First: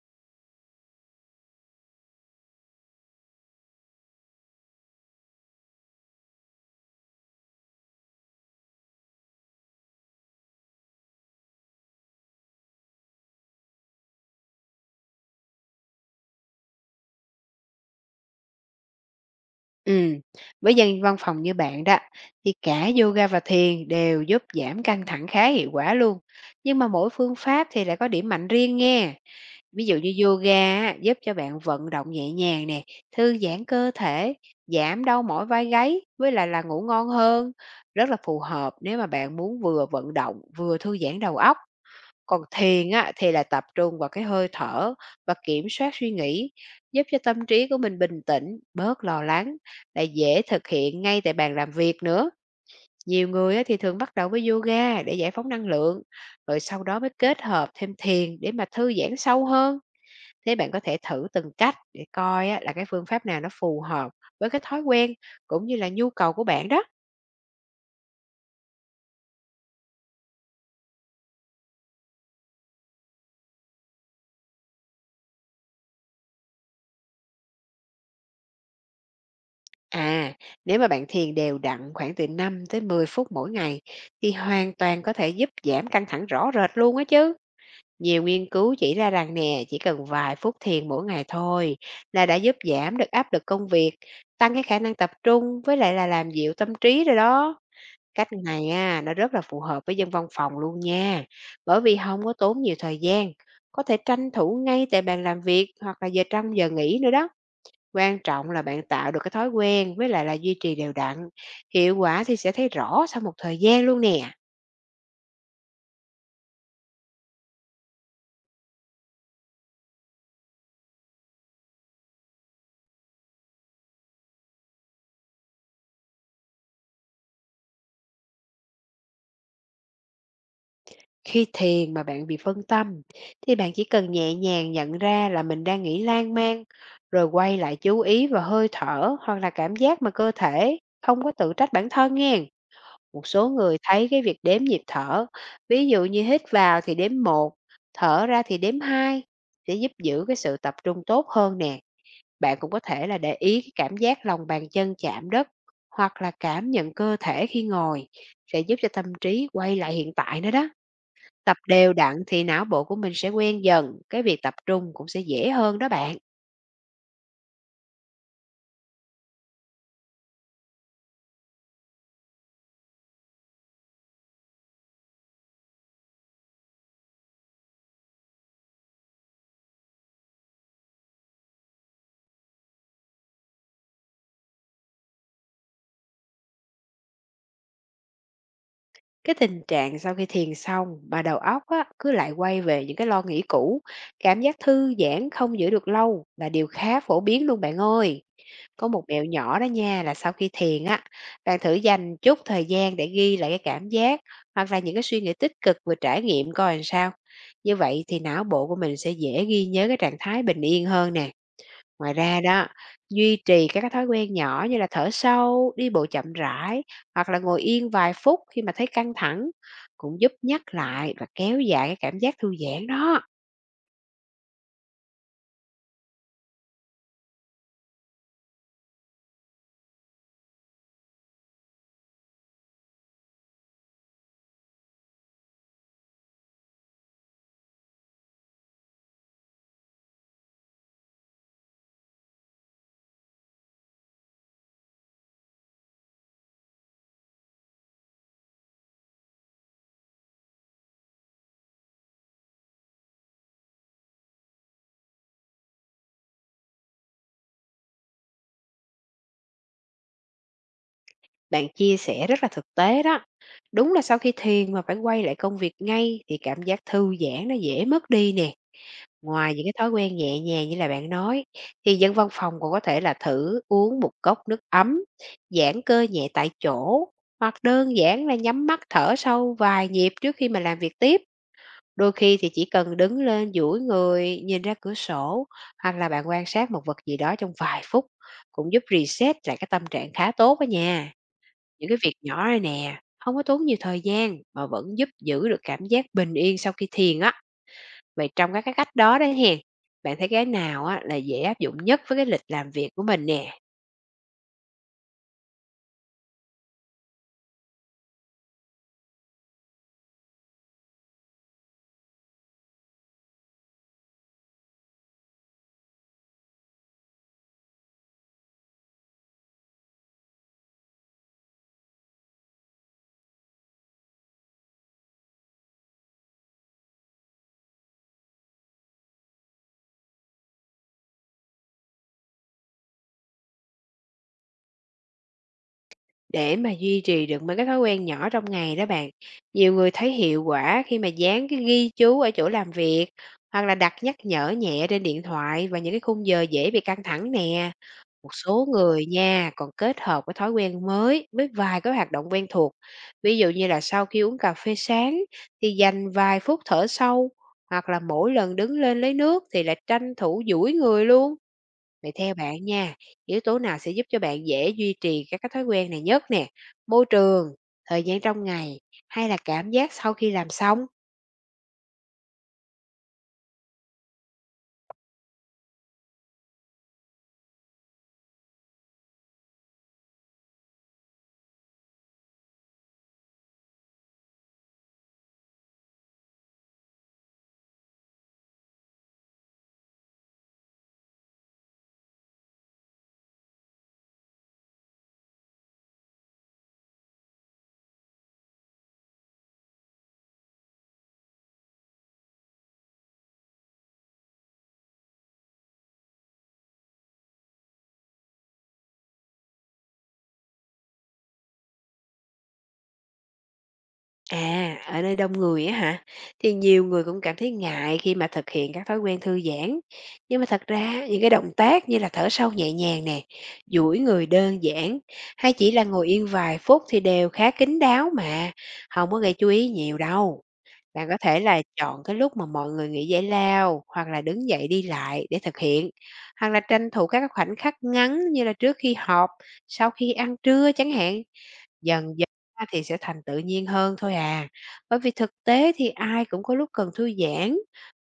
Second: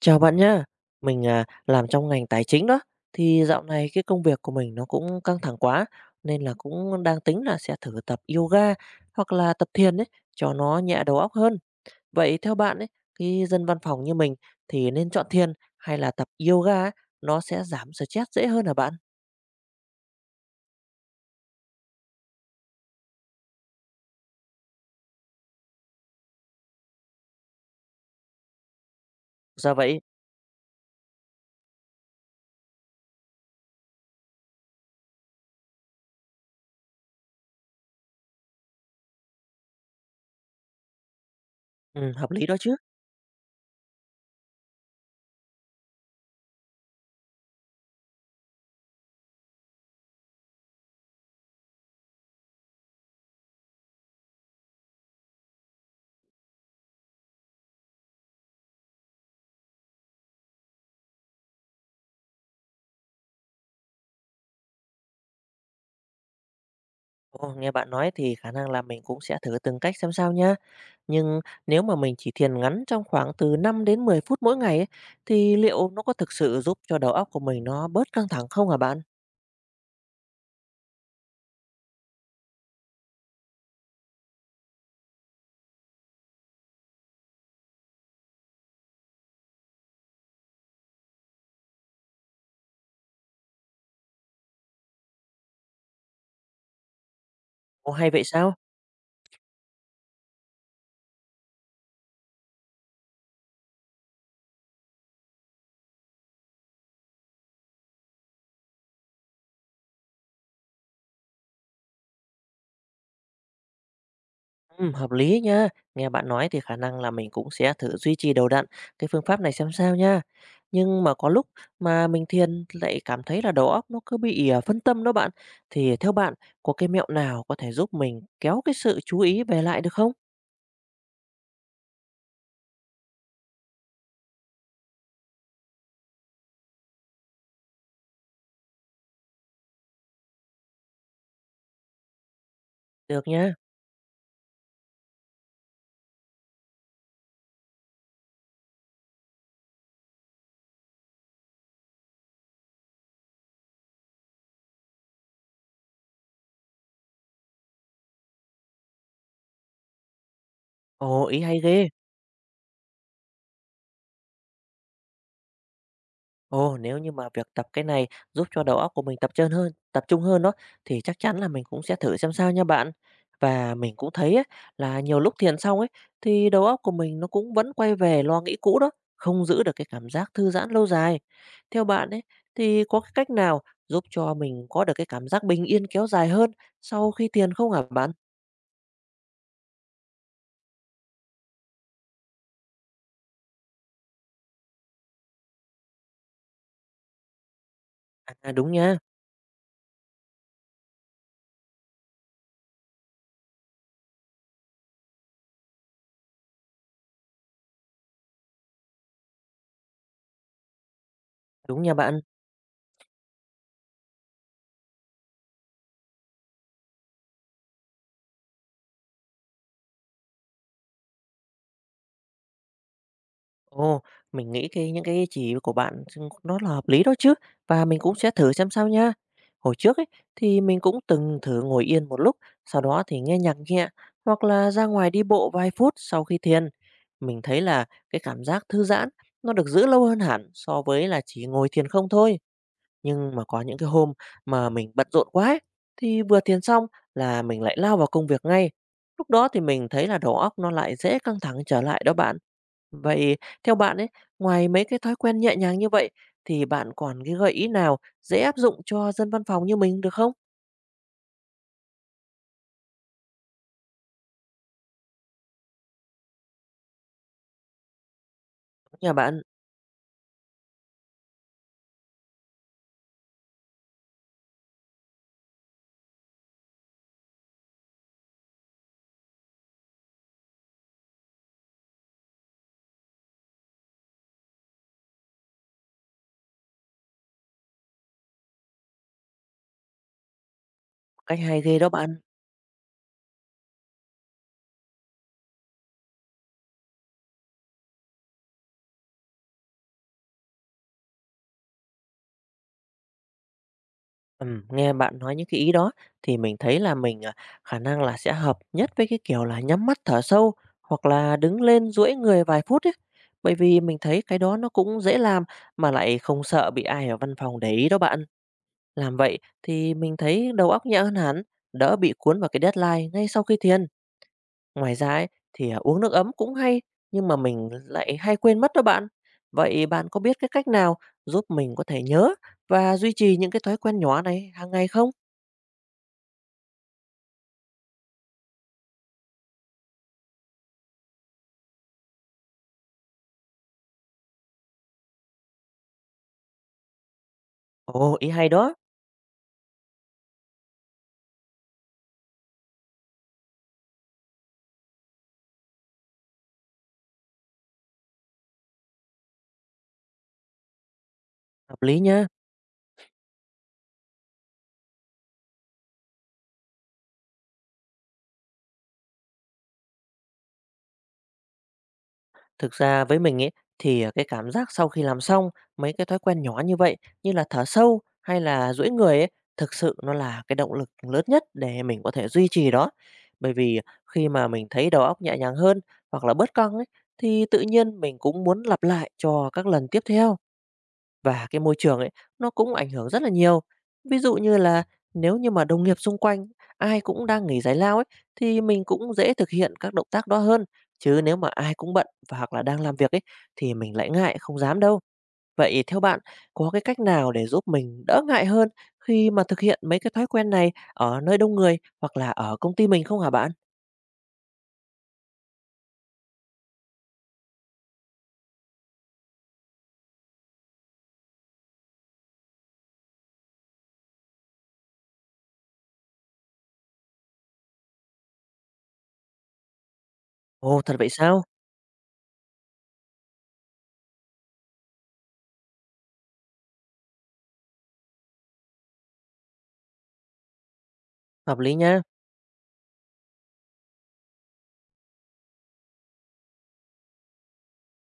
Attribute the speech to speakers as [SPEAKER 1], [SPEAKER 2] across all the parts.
[SPEAKER 1] Chào bạn nhá. Mình làm trong ngành tài chính đó, thì dạo này cái công việc của mình nó cũng căng thẳng quá, nên là cũng đang tính là sẽ thử tập yoga hoặc là tập thiền ấy, cho nó nhẹ đầu óc hơn. Vậy theo bạn ấy, cái dân văn phòng như mình thì nên chọn thiền hay là tập yoga á, nó sẽ giảm stress dễ hơn hả bạn?
[SPEAKER 2] Ừm, với dân văn phòng như bạn đó, thì cả yoga và thiền đều giúp giảm căng thẳng khá hiệu quả luôn. Nhưng mà mỗi phương pháp thì lại có điểm mạnh riêng nghe.
[SPEAKER 1] Ra
[SPEAKER 2] Ví dụ
[SPEAKER 1] vậy.
[SPEAKER 2] như yoga á, giúp cho bạn vận động nhẹ nhàng nè, thư giãn cơ thể, giảm đau mỏi vai gáy, với lại là ngủ ngon hơn. Rất là phù hợp nếu mà bạn muốn vừa vận động vừa thư giãn đầu óc.
[SPEAKER 1] Ừm, hợp
[SPEAKER 2] Còn
[SPEAKER 1] lý đó chứ.
[SPEAKER 2] thiền á, thì là tập trung vào cái hơi thở và kiểm soát suy nghĩ, giúp cho tâm trí của mình bình tĩnh, bớt lo lắng, lại dễ thực hiện ngay tại bàn làm việc nữa. Nhiều người á, thì thường bắt đầu với yoga để giải phóng năng lượng, rồi sau đó mới kết hợp thêm thiền để mà thư giãn sâu hơn. Thế bạn có thể thử từng cách để coi á, là cái phương pháp nào nó phù hợp với cái thói quen cũng như là nhu cầu của bạn đó.
[SPEAKER 1] Ồ, nghe bạn nói thì khả năng là mình cũng sẽ thử từng cách xem sao nhá. Nhưng nếu mà mình chỉ thiền ngắn trong khoảng từ 5 đến 10 phút mỗi ngày ấy, thì liệu nó có thực sự giúp cho đầu óc của mình nó bớt căng thẳng không hả bạn?
[SPEAKER 2] À, nếu mà bạn thiền đều đặn khoảng từ 5 tới 10 phút mỗi ngày thì hoàn toàn có thể giúp giảm căng thẳng rõ rệt luôn á chứ. Nhiều nghiên cứu chỉ ra rằng nè, chỉ cần vài phút thiền mỗi ngày thôi là đã giúp giảm được áp lực công việc, tăng cái khả năng tập trung với lại là làm dịu tâm trí rồi đó.
[SPEAKER 1] Ồ, hay vậy
[SPEAKER 2] Cách
[SPEAKER 1] sao?
[SPEAKER 2] này á, nó rất là phù hợp với dân văn phòng luôn nha, bởi vì không có tốn nhiều thời gian, có thể tranh thủ ngay tại bàn làm việc hoặc là giờ trong giờ nghỉ nữa đó. Quan trọng là bạn tạo được cái thói quen với lại là duy trì đều đặn, hiệu quả thì sẽ thấy rõ sau một thời gian luôn nè.
[SPEAKER 1] Ừ, hợp lý nha. Nghe bạn nói thì khả năng là mình cũng sẽ thử duy trì đều đặn cái phương pháp này xem sao nha. Nhưng mà có lúc mà mình thiền lại cảm thấy là đầu óc nó cứ bị phân tâm đó bạn. Thì theo bạn có cái mẹo nào có thể giúp mình kéo cái sự chú ý về lại được không?
[SPEAKER 2] Khi thiền mà bạn bị phân tâm thì bạn chỉ cần nhẹ nhàng nhận ra là mình đang nghĩ lan man rồi quay lại chú ý vào hơi thở hoặc là cảm giác mà cơ thể, không có tự trách bản thân nghe. Một
[SPEAKER 1] Được
[SPEAKER 2] số
[SPEAKER 1] nha.
[SPEAKER 2] người thấy cái việc đếm nhịp thở, ví dụ như hít vào thì đếm một, thở ra thì đếm hai, sẽ giúp giữ cái sự tập trung tốt hơn nè. Bạn cũng có thể là để ý cái cảm giác lòng bàn chân chạm đất hoặc là cảm nhận cơ thể khi ngồi, sẽ giúp cho tâm trí quay lại hiện tại nữa đó.
[SPEAKER 1] Ồ, ý
[SPEAKER 2] Tập
[SPEAKER 1] hay ghê!
[SPEAKER 2] đều đặn thì não bộ của mình sẽ quen dần, cái việc tập trung cũng sẽ dễ hơn đó bạn.
[SPEAKER 1] Ồ, nếu như mà việc tập cái này giúp cho đầu óc của mình tập trung hơn đó, thì chắc chắn là mình cũng sẽ thử xem sao nha bạn. Và mình cũng thấy á, là nhiều lúc thiền xong ấy, thì đầu óc của mình nó cũng vẫn quay về lo nghĩ cũ đó, không giữ được cái cảm giác thư giãn lâu dài. Theo bạn ấy, thì có cái cách nào giúp cho mình có được cái cảm giác bình yên kéo dài hơn sau khi thiền không hả bạn?
[SPEAKER 2] Cái tình trạng sau khi thiền xong mà đầu óc á, cứ lại quay về những cái lo nghĩ cũ, cảm giác thư giãn không giữ được lâu, là điều khá phổ biến luôn bạn ơi.
[SPEAKER 1] À,
[SPEAKER 2] Có một mẹo nhỏ đó nha, là sau khi thiền á, bạn thử dành chút thời gian để ghi lại cái cảm giác hoặc là những cái suy nghĩ tích cực vừa trải nghiệm coi làm sao. Như vậy thì não bộ của mình sẽ dễ ghi nhớ cái trạng thái bình yên hơn nè.
[SPEAKER 1] đúng nha
[SPEAKER 2] Ngoài
[SPEAKER 1] bạn.
[SPEAKER 2] ra đó, duy trì các cái thói quen nhỏ như là thở sâu, đi bộ chậm rãi hoặc là ngồi yên vài phút khi mà thấy căng thẳng, cũng giúp nhắc lại và kéo dài cái cảm giác thư giãn đó.
[SPEAKER 1] Ồ, mình nghĩ những cái chỉ của bạn xưng nó là hợp lý đó chứ, và mình cũng sẽ thử xem sao nha. Hồi trước ấy thì mình cũng từng thử ngồi yên một lúc, sau đó thì nghe nhạc nhẹ hoặc là ra ngoài đi bộ vài phút sau khi thiền. Mình thấy là cái cảm giác thư giãn nó được giữ lâu hơn hẳn so với là chỉ ngồi thiền không thôi. Nhưng mà có những cái hôm mà mình bận rộn quá ấy, thì vừa thiền xong là mình lại lao vào công việc ngay. Lúc đó thì mình thấy là đầu óc nó lại dễ căng thẳng trở lại đó bạn. Vậy theo bạn ấy, ngoài mấy cái thói quen nhẹ nhàng như vậy thì bạn còn cái gợi ý nào dễ áp dụng cho dân văn phòng như mình được không?
[SPEAKER 2] Bạn chia sẻ rất là thực tế đó. Đúng là sau khi thiền mà phải quay lại công việc ngay thì cảm giác thư giãn nó dễ mất đi nè.
[SPEAKER 1] Nhà bạn.
[SPEAKER 2] Ngoài những cái thói quen nhẹ nhàng như là bạn nói, thì dân văn phòng còn có thể là thử uống một cốc nước ấm, giãn cơ nhẹ tại chỗ, hoặc đơn giản là nhắm mắt thở sâu vài nhịp trước khi mà làm việc tiếp. Đôi khi thì chỉ cần đứng lên duỗi người, nhìn ra cửa sổ, hoặc là bạn quan sát một vật gì đó trong vài phút, cũng giúp reset lại cái tâm trạng khá tốt đó nha.
[SPEAKER 1] Cách hay ghê đó
[SPEAKER 2] Những cái việc
[SPEAKER 1] bạn.
[SPEAKER 2] nhỏ này nè, không có tốn nhiều thời gian mà vẫn giúp giữ được cảm giác bình yên sau khi thiền á. Vậy trong các cái cách đó đấy hén, bạn thấy cái nào á là dễ áp dụng nhất với cái lịch làm việc của mình nè,
[SPEAKER 1] Nghe bạn nói những cái ý đó thì mình thấy là mình khả năng là sẽ hợp nhất với cái kiểu là nhắm mắt thở sâu hoặc là đứng lên duỗi người vài phút ấy. Bởi vì mình thấy cái đó nó cũng dễ làm mà lại không sợ bị ai ở văn phòng để ý đó bạn. Làm vậy thì mình thấy đầu óc nhẹ hơn hẳn, đỡ bị cuốn vào cái deadline ngay sau khi thiền. Ngoài ra ấy, thì, uống nước ấm cũng hay, nhưng mà mình lại hay quên mất đó bạn. Vậy bạn có biết cái cách nào giúp mình có thể nhớ và duy trì những cái thói quen nhỏ này hàng ngày không?
[SPEAKER 2] để mà duy trì được mấy cái thói quen nhỏ trong ngày đó bạn? Nhiều người thấy hiệu quả khi mà dán cái ghi chú ở chỗ làm việc, hoặc là đặt nhắc nhở nhẹ trên điện thoại và những cái khung giờ dễ bị căng thẳng nè.
[SPEAKER 1] Ồ,
[SPEAKER 2] Một
[SPEAKER 1] ý hay
[SPEAKER 2] số
[SPEAKER 1] đó.
[SPEAKER 2] người nha còn kết hợp với thói quen mới với vài cái hoạt động quen thuộc. Ví dụ như là sau khi uống cà phê sáng thì dành vài phút thở sâu, hoặc là mỗi lần đứng lên lấy nước thì lại tranh thủ duỗi người luôn.
[SPEAKER 1] Hợp lý
[SPEAKER 2] Vậy
[SPEAKER 1] nha.
[SPEAKER 2] theo bạn nha, yếu tố nào sẽ giúp cho bạn dễ duy trì các cái thói quen này nhất nè? Môi trường, thời gian trong ngày, hay là cảm giác sau khi làm xong?
[SPEAKER 1] Thực ra với mình ấy thì, cái cảm giác sau khi làm xong mấy cái thói quen nhỏ như vậy, như là thở sâu hay là duỗi người ấy, thực sự nó là cái động lực lớn nhất để mình có thể duy trì đó. Bởi vì khi mà mình thấy đầu óc nhẹ nhàng hơn hoặc là bớt căng ấy, thì tự nhiên mình cũng muốn lặp lại cho các lần tiếp theo. Và cái môi trường ấy, nó cũng ảnh hưởng rất là nhiều. Ví dụ như là nếu như mà đồng nghiệp xung quanh ai cũng đang nghỉ giải lao ấy, thì mình cũng dễ thực hiện các động tác đó hơn. Chứ nếu mà ai cũng bận và hoặc là đang làm việc ấy, thì mình lại ngại không dám đâu. Vậy theo bạn, có cái cách nào để giúp mình đỡ ngại hơn khi mà thực hiện mấy cái thói quen này ở nơi đông người hoặc là ở công ty mình không hả bạn?
[SPEAKER 2] À, ở nơi đông người á hả? Thì nhiều người cũng cảm thấy ngại khi mà thực hiện các thói quen thư giãn. Nhưng mà thật ra những cái động tác như là thở sâu nhẹ nhàng nè, duỗi người đơn giản, hay chỉ là ngồi yên vài phút, thì đều khá kín đáo mà, không có gây chú ý nhiều đâu.
[SPEAKER 1] Ồ, thật vậy
[SPEAKER 2] Bạn có thể
[SPEAKER 1] sao?
[SPEAKER 2] là chọn cái lúc mà mọi người nghỉ giải lao hoặc là đứng dậy đi lại để thực hiện. Hoặc là tranh thủ các cái khoảnh khắc ngắn như là trước khi họp, sau khi ăn trưa chẳng hạn.
[SPEAKER 1] Hợp lý nha.
[SPEAKER 2] Dần dần á thì sẽ thành tự nhiên hơn thôi à, bởi vì thực tế thì ai cũng có lúc cần thư giãn,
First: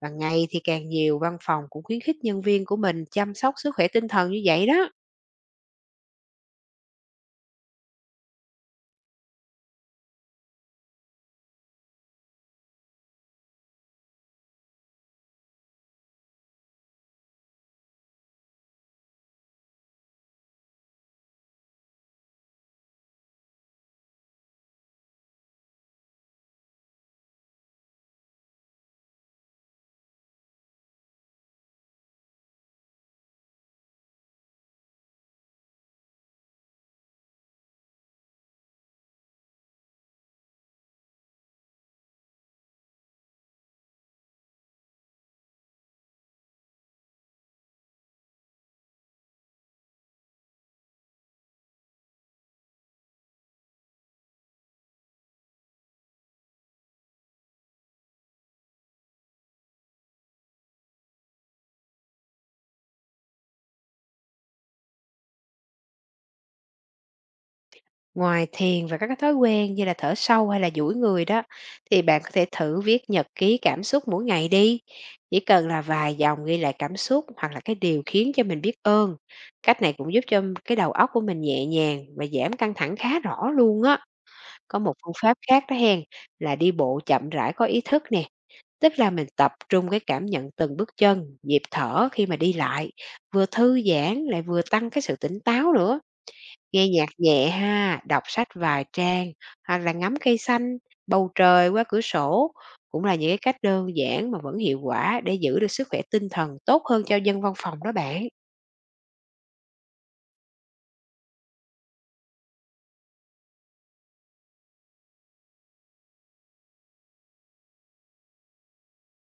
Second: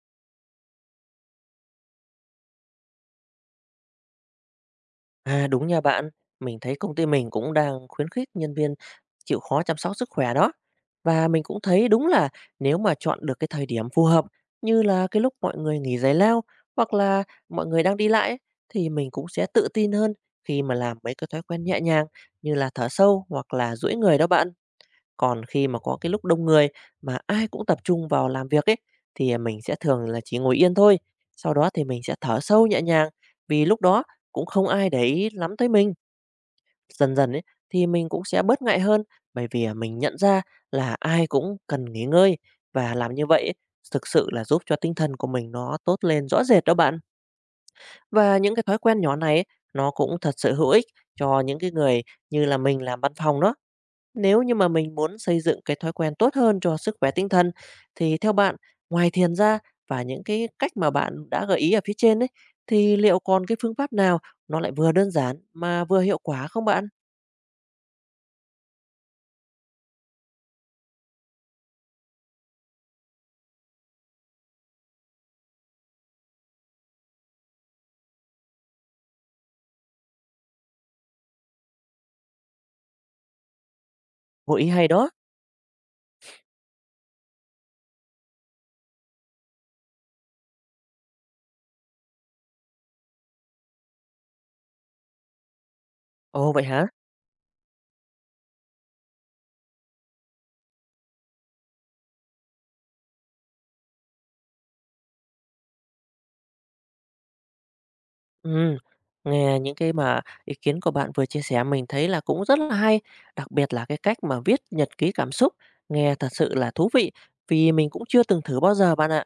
[SPEAKER 2] và ngày thì càng nhiều văn phòng cũng khuyến khích nhân viên của mình chăm sóc sức khỏe tinh thần như vậy đó.
[SPEAKER 1] À, đúng nha bạn. Mình thấy công ty mình cũng đang khuyến khích nhân viên chịu khó chăm sóc sức khỏe đó. Và mình cũng thấy đúng là nếu mà chọn được cái thời điểm phù hợp như là cái lúc mọi người nghỉ giải lao hoặc là mọi người đang đi lại ấy, thì mình cũng sẽ tự tin hơn khi mà làm mấy cái thói quen nhẹ nhàng như là thở sâu hoặc là duỗi người đó bạn. Còn khi mà có cái lúc đông người mà ai cũng tập trung vào làm việc ấy thì mình sẽ thường là chỉ ngồi yên thôi. Sau đó thì mình sẽ thở sâu nhẹ nhàng vì lúc đó cũng không ai để ý lắm tới mình. Dần dần ấy, thì mình cũng sẽ bớt ngại hơn, bởi vì, mình nhận ra là ai cũng cần nghỉ ngơi và làm như vậy ấy, thực sự là giúp cho tinh thần của mình nó tốt lên rõ rệt đó bạn. Và những cái thói quen nhỏ này ấy, nó cũng thật sự hữu ích cho những cái người như là mình làm văn phòng đó. Nếu như mà mình muốn xây dựng cái thói quen tốt hơn cho sức khỏe tinh thần, thì theo bạn, ngoài thiền ra và những cái cách mà bạn đã gợi ý ở phía trên ấy, thì liệu còn cái phương pháp nào nó lại vừa đơn giản mà vừa hiệu quả không bạn?
[SPEAKER 2] Ngoài thiền và các cái thói quen như là thở sâu hay là duỗi người đó, thì bạn có thể thử viết nhật ký cảm xúc mỗi ngày đi. Chỉ cần là vài dòng ghi lại cảm xúc hoặc là cái điều khiến cho mình biết ơn. Cách này cũng giúp cho cái đầu óc của mình nhẹ nhàng và giảm căng thẳng khá rõ luôn á.
[SPEAKER 1] Một ý
[SPEAKER 2] Có
[SPEAKER 1] hay
[SPEAKER 2] một
[SPEAKER 1] đó.
[SPEAKER 2] phương pháp khác đó hen, là đi bộ chậm rãi có ý thức nè, tức là mình tập trung cái cảm nhận từng bước chân, nhịp thở khi mà đi lại, vừa thư giãn lại vừa tăng cái sự tỉnh táo nữa.
[SPEAKER 1] Ồ, vậy hả?
[SPEAKER 2] Nghe nhạc nhẹ ha, đọc sách vài trang, hoặc là ngắm cây xanh, bầu trời qua cửa sổ, cũng là những cái cách đơn giản mà vẫn hiệu quả để giữ được sức khỏe tinh thần tốt hơn cho dân văn phòng đó bạn.
[SPEAKER 1] Ừm, nghe những cái mà ý kiến của bạn vừa chia sẻ mình thấy là cũng rất là hay, đặc biệt là cái cách mà viết nhật ký cảm xúc, nghe thật sự là thú vị, vì mình cũng chưa từng thử bao giờ bạn ạ.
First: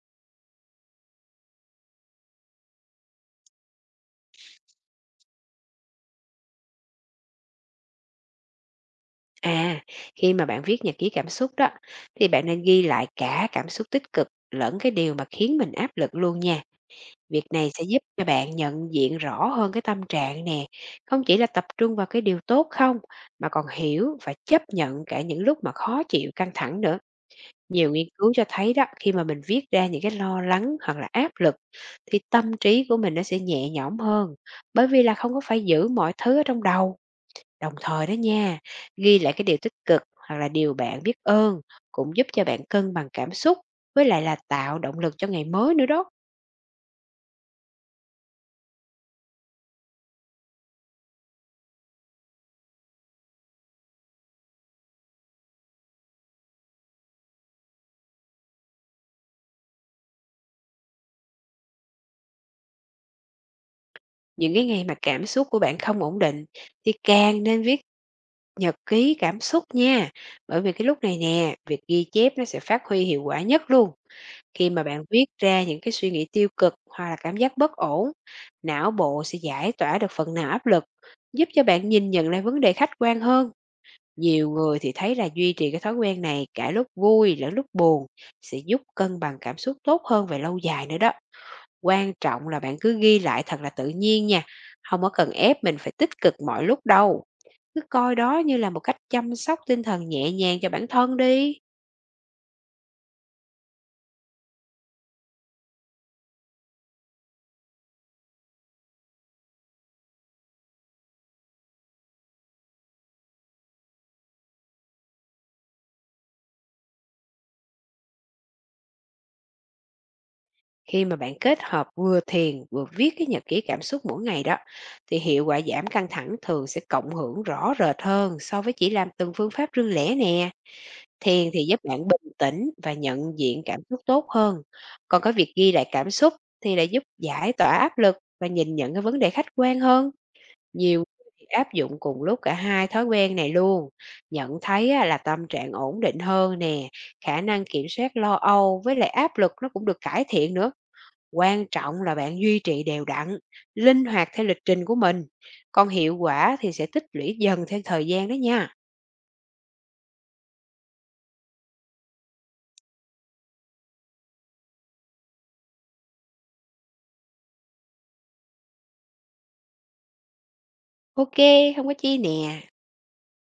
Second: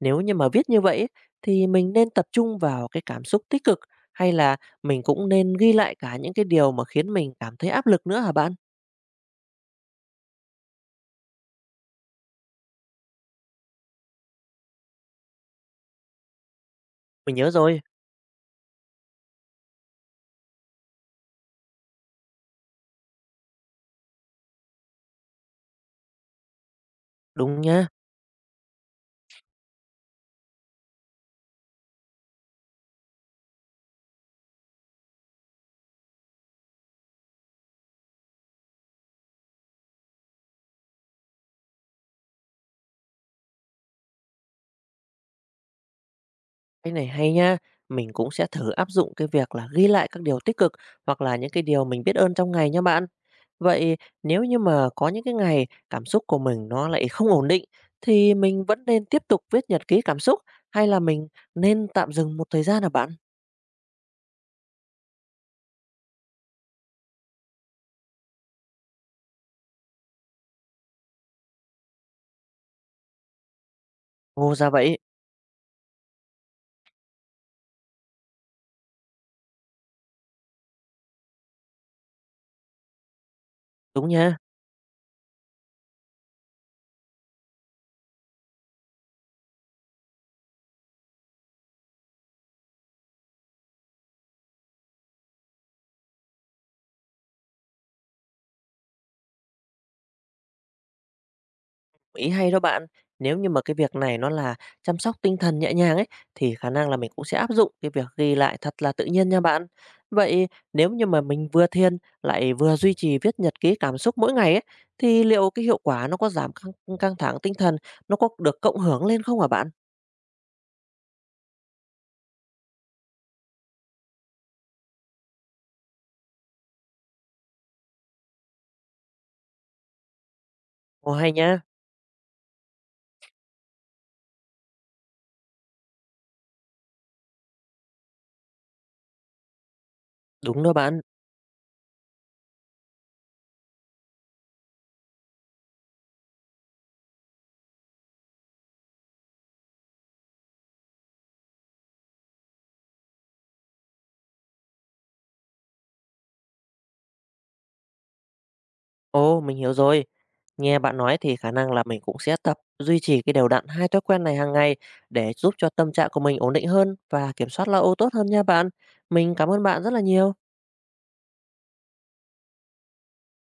[SPEAKER 1] Nếu như mà viết như vậy ấy, thì mình nên tập trung vào cái cảm xúc tích cực hay là mình cũng nên ghi lại cả những cái điều mà khiến mình cảm thấy áp lực nữa hả bạn?
[SPEAKER 2] À, khi mà bạn viết nhật ký cảm xúc đó, thì bạn nên ghi lại cả cảm xúc tích cực lẫn cái điều mà khiến mình áp lực luôn nha.
[SPEAKER 1] Mình
[SPEAKER 2] Việc
[SPEAKER 1] nhớ
[SPEAKER 2] này
[SPEAKER 1] rồi.
[SPEAKER 2] sẽ giúp cho bạn nhận diện rõ hơn cái tâm trạng nè, không chỉ là tập trung vào cái điều tốt không, mà còn hiểu và chấp nhận cả những lúc mà khó chịu, căng thẳng nữa.
[SPEAKER 1] Đúng nha.
[SPEAKER 2] Nhiều nghiên cứu cho thấy đó, khi mà mình viết ra những cái lo lắng hoặc là áp lực, thì tâm trí của mình nó sẽ nhẹ nhõm hơn, bởi vì là không có phải giữ mọi thứ ở trong đầu. Đồng thời đó nha, ghi lại cái điều tích cực hoặc là điều bạn biết ơn cũng giúp cho bạn cân bằng cảm xúc với lại là tạo động lực cho ngày mới nữa đó.
[SPEAKER 1] Cái này hay nha, mình cũng sẽ thử áp dụng cái việc là ghi lại các điều tích cực hoặc là những cái điều mình biết ơn trong ngày nha bạn. Vậy nếu như mà có những cái ngày cảm xúc của mình nó lại không ổn định thì mình vẫn nên tiếp tục viết nhật ký cảm xúc hay là mình nên tạm dừng một thời gian hả bạn?
[SPEAKER 2] Những cái ngày mà cảm xúc của bạn không ổn định thì càng nên viết nhật ký cảm xúc nha. Bởi vì cái lúc này nè, việc ghi chép nó sẽ phát huy hiệu quả nhất luôn.
[SPEAKER 1] Ồ
[SPEAKER 2] Khi
[SPEAKER 1] ra
[SPEAKER 2] mà
[SPEAKER 1] vậy.
[SPEAKER 2] bạn viết ra những cái suy nghĩ tiêu cực hoặc là cảm giác bất ổn, não bộ sẽ giải tỏa được phần nào áp lực, giúp cho bạn nhìn nhận lại vấn đề khách quan hơn.
[SPEAKER 1] Đúng nha.
[SPEAKER 2] Nhiều người thì thấy là duy trì cái thói quen này cả lúc vui lẫn lúc buồn sẽ giúp cân bằng cảm xúc tốt hơn về lâu dài nữa đó. Quan trọng là bạn cứ ghi lại thật là tự nhiên nha, không có cần ép mình phải tích cực mọi lúc đâu. Cứ coi đó như là một cách chăm sóc tinh thần nhẹ nhàng cho bản thân đi.
[SPEAKER 1] Ý hay đó bạn. Nếu như mà cái việc này nó là chăm sóc tinh thần nhẹ nhàng ấy thì khả năng là mình cũng sẽ áp dụng cái việc ghi lại thật là tự nhiên nha bạn. Vậy nếu như mà mình vừa thiền lại vừa duy trì viết nhật ký cảm xúc mỗi ngày ấy thì liệu cái hiệu quả nó có giảm căng thẳng tinh thần nó có được cộng hưởng lên không hả bạn?
[SPEAKER 2] Khi mà bạn kết hợp vừa thiền vừa viết cái nhật ký cảm xúc mỗi ngày đó thì hiệu quả giảm căng thẳng thường sẽ cộng hưởng rõ rệt hơn so với chỉ làm từng phương pháp riêng lẻ nè.
[SPEAKER 1] Ồ hay
[SPEAKER 2] Thiền
[SPEAKER 1] nha.
[SPEAKER 2] thì giúp bạn bình tĩnh và nhận diện cảm xúc tốt hơn, còn cái việc ghi lại cảm xúc thì lại giúp giải tỏa áp lực và nhìn nhận cái vấn đề khách quan hơn.
[SPEAKER 1] Đúng đó
[SPEAKER 2] Nhiều
[SPEAKER 1] bạn.
[SPEAKER 2] người thì áp dụng cùng lúc cả hai thói quen này luôn, nhận thấy á, là tâm trạng ổn định hơn nè, khả năng kiểm soát lo âu với lại áp lực nó cũng được cải thiện nữa. Quan trọng là bạn duy trì đều đặn, linh hoạt theo lịch trình của mình, còn hiệu quả thì sẽ tích lũy dần theo thời gian đó nha.
[SPEAKER 1] Ồ, mình hiểu rồi. Nghe bạn nói thì khả năng là mình cũng sẽ tập duy trì cái đều đặn hai thói quen này hàng ngày để giúp cho tâm trạng của mình ổn định hơn và kiểm soát lo âu tốt hơn nha bạn. Mình cảm ơn bạn rất là nhiều.
[SPEAKER 2] Ok, không có chi nè.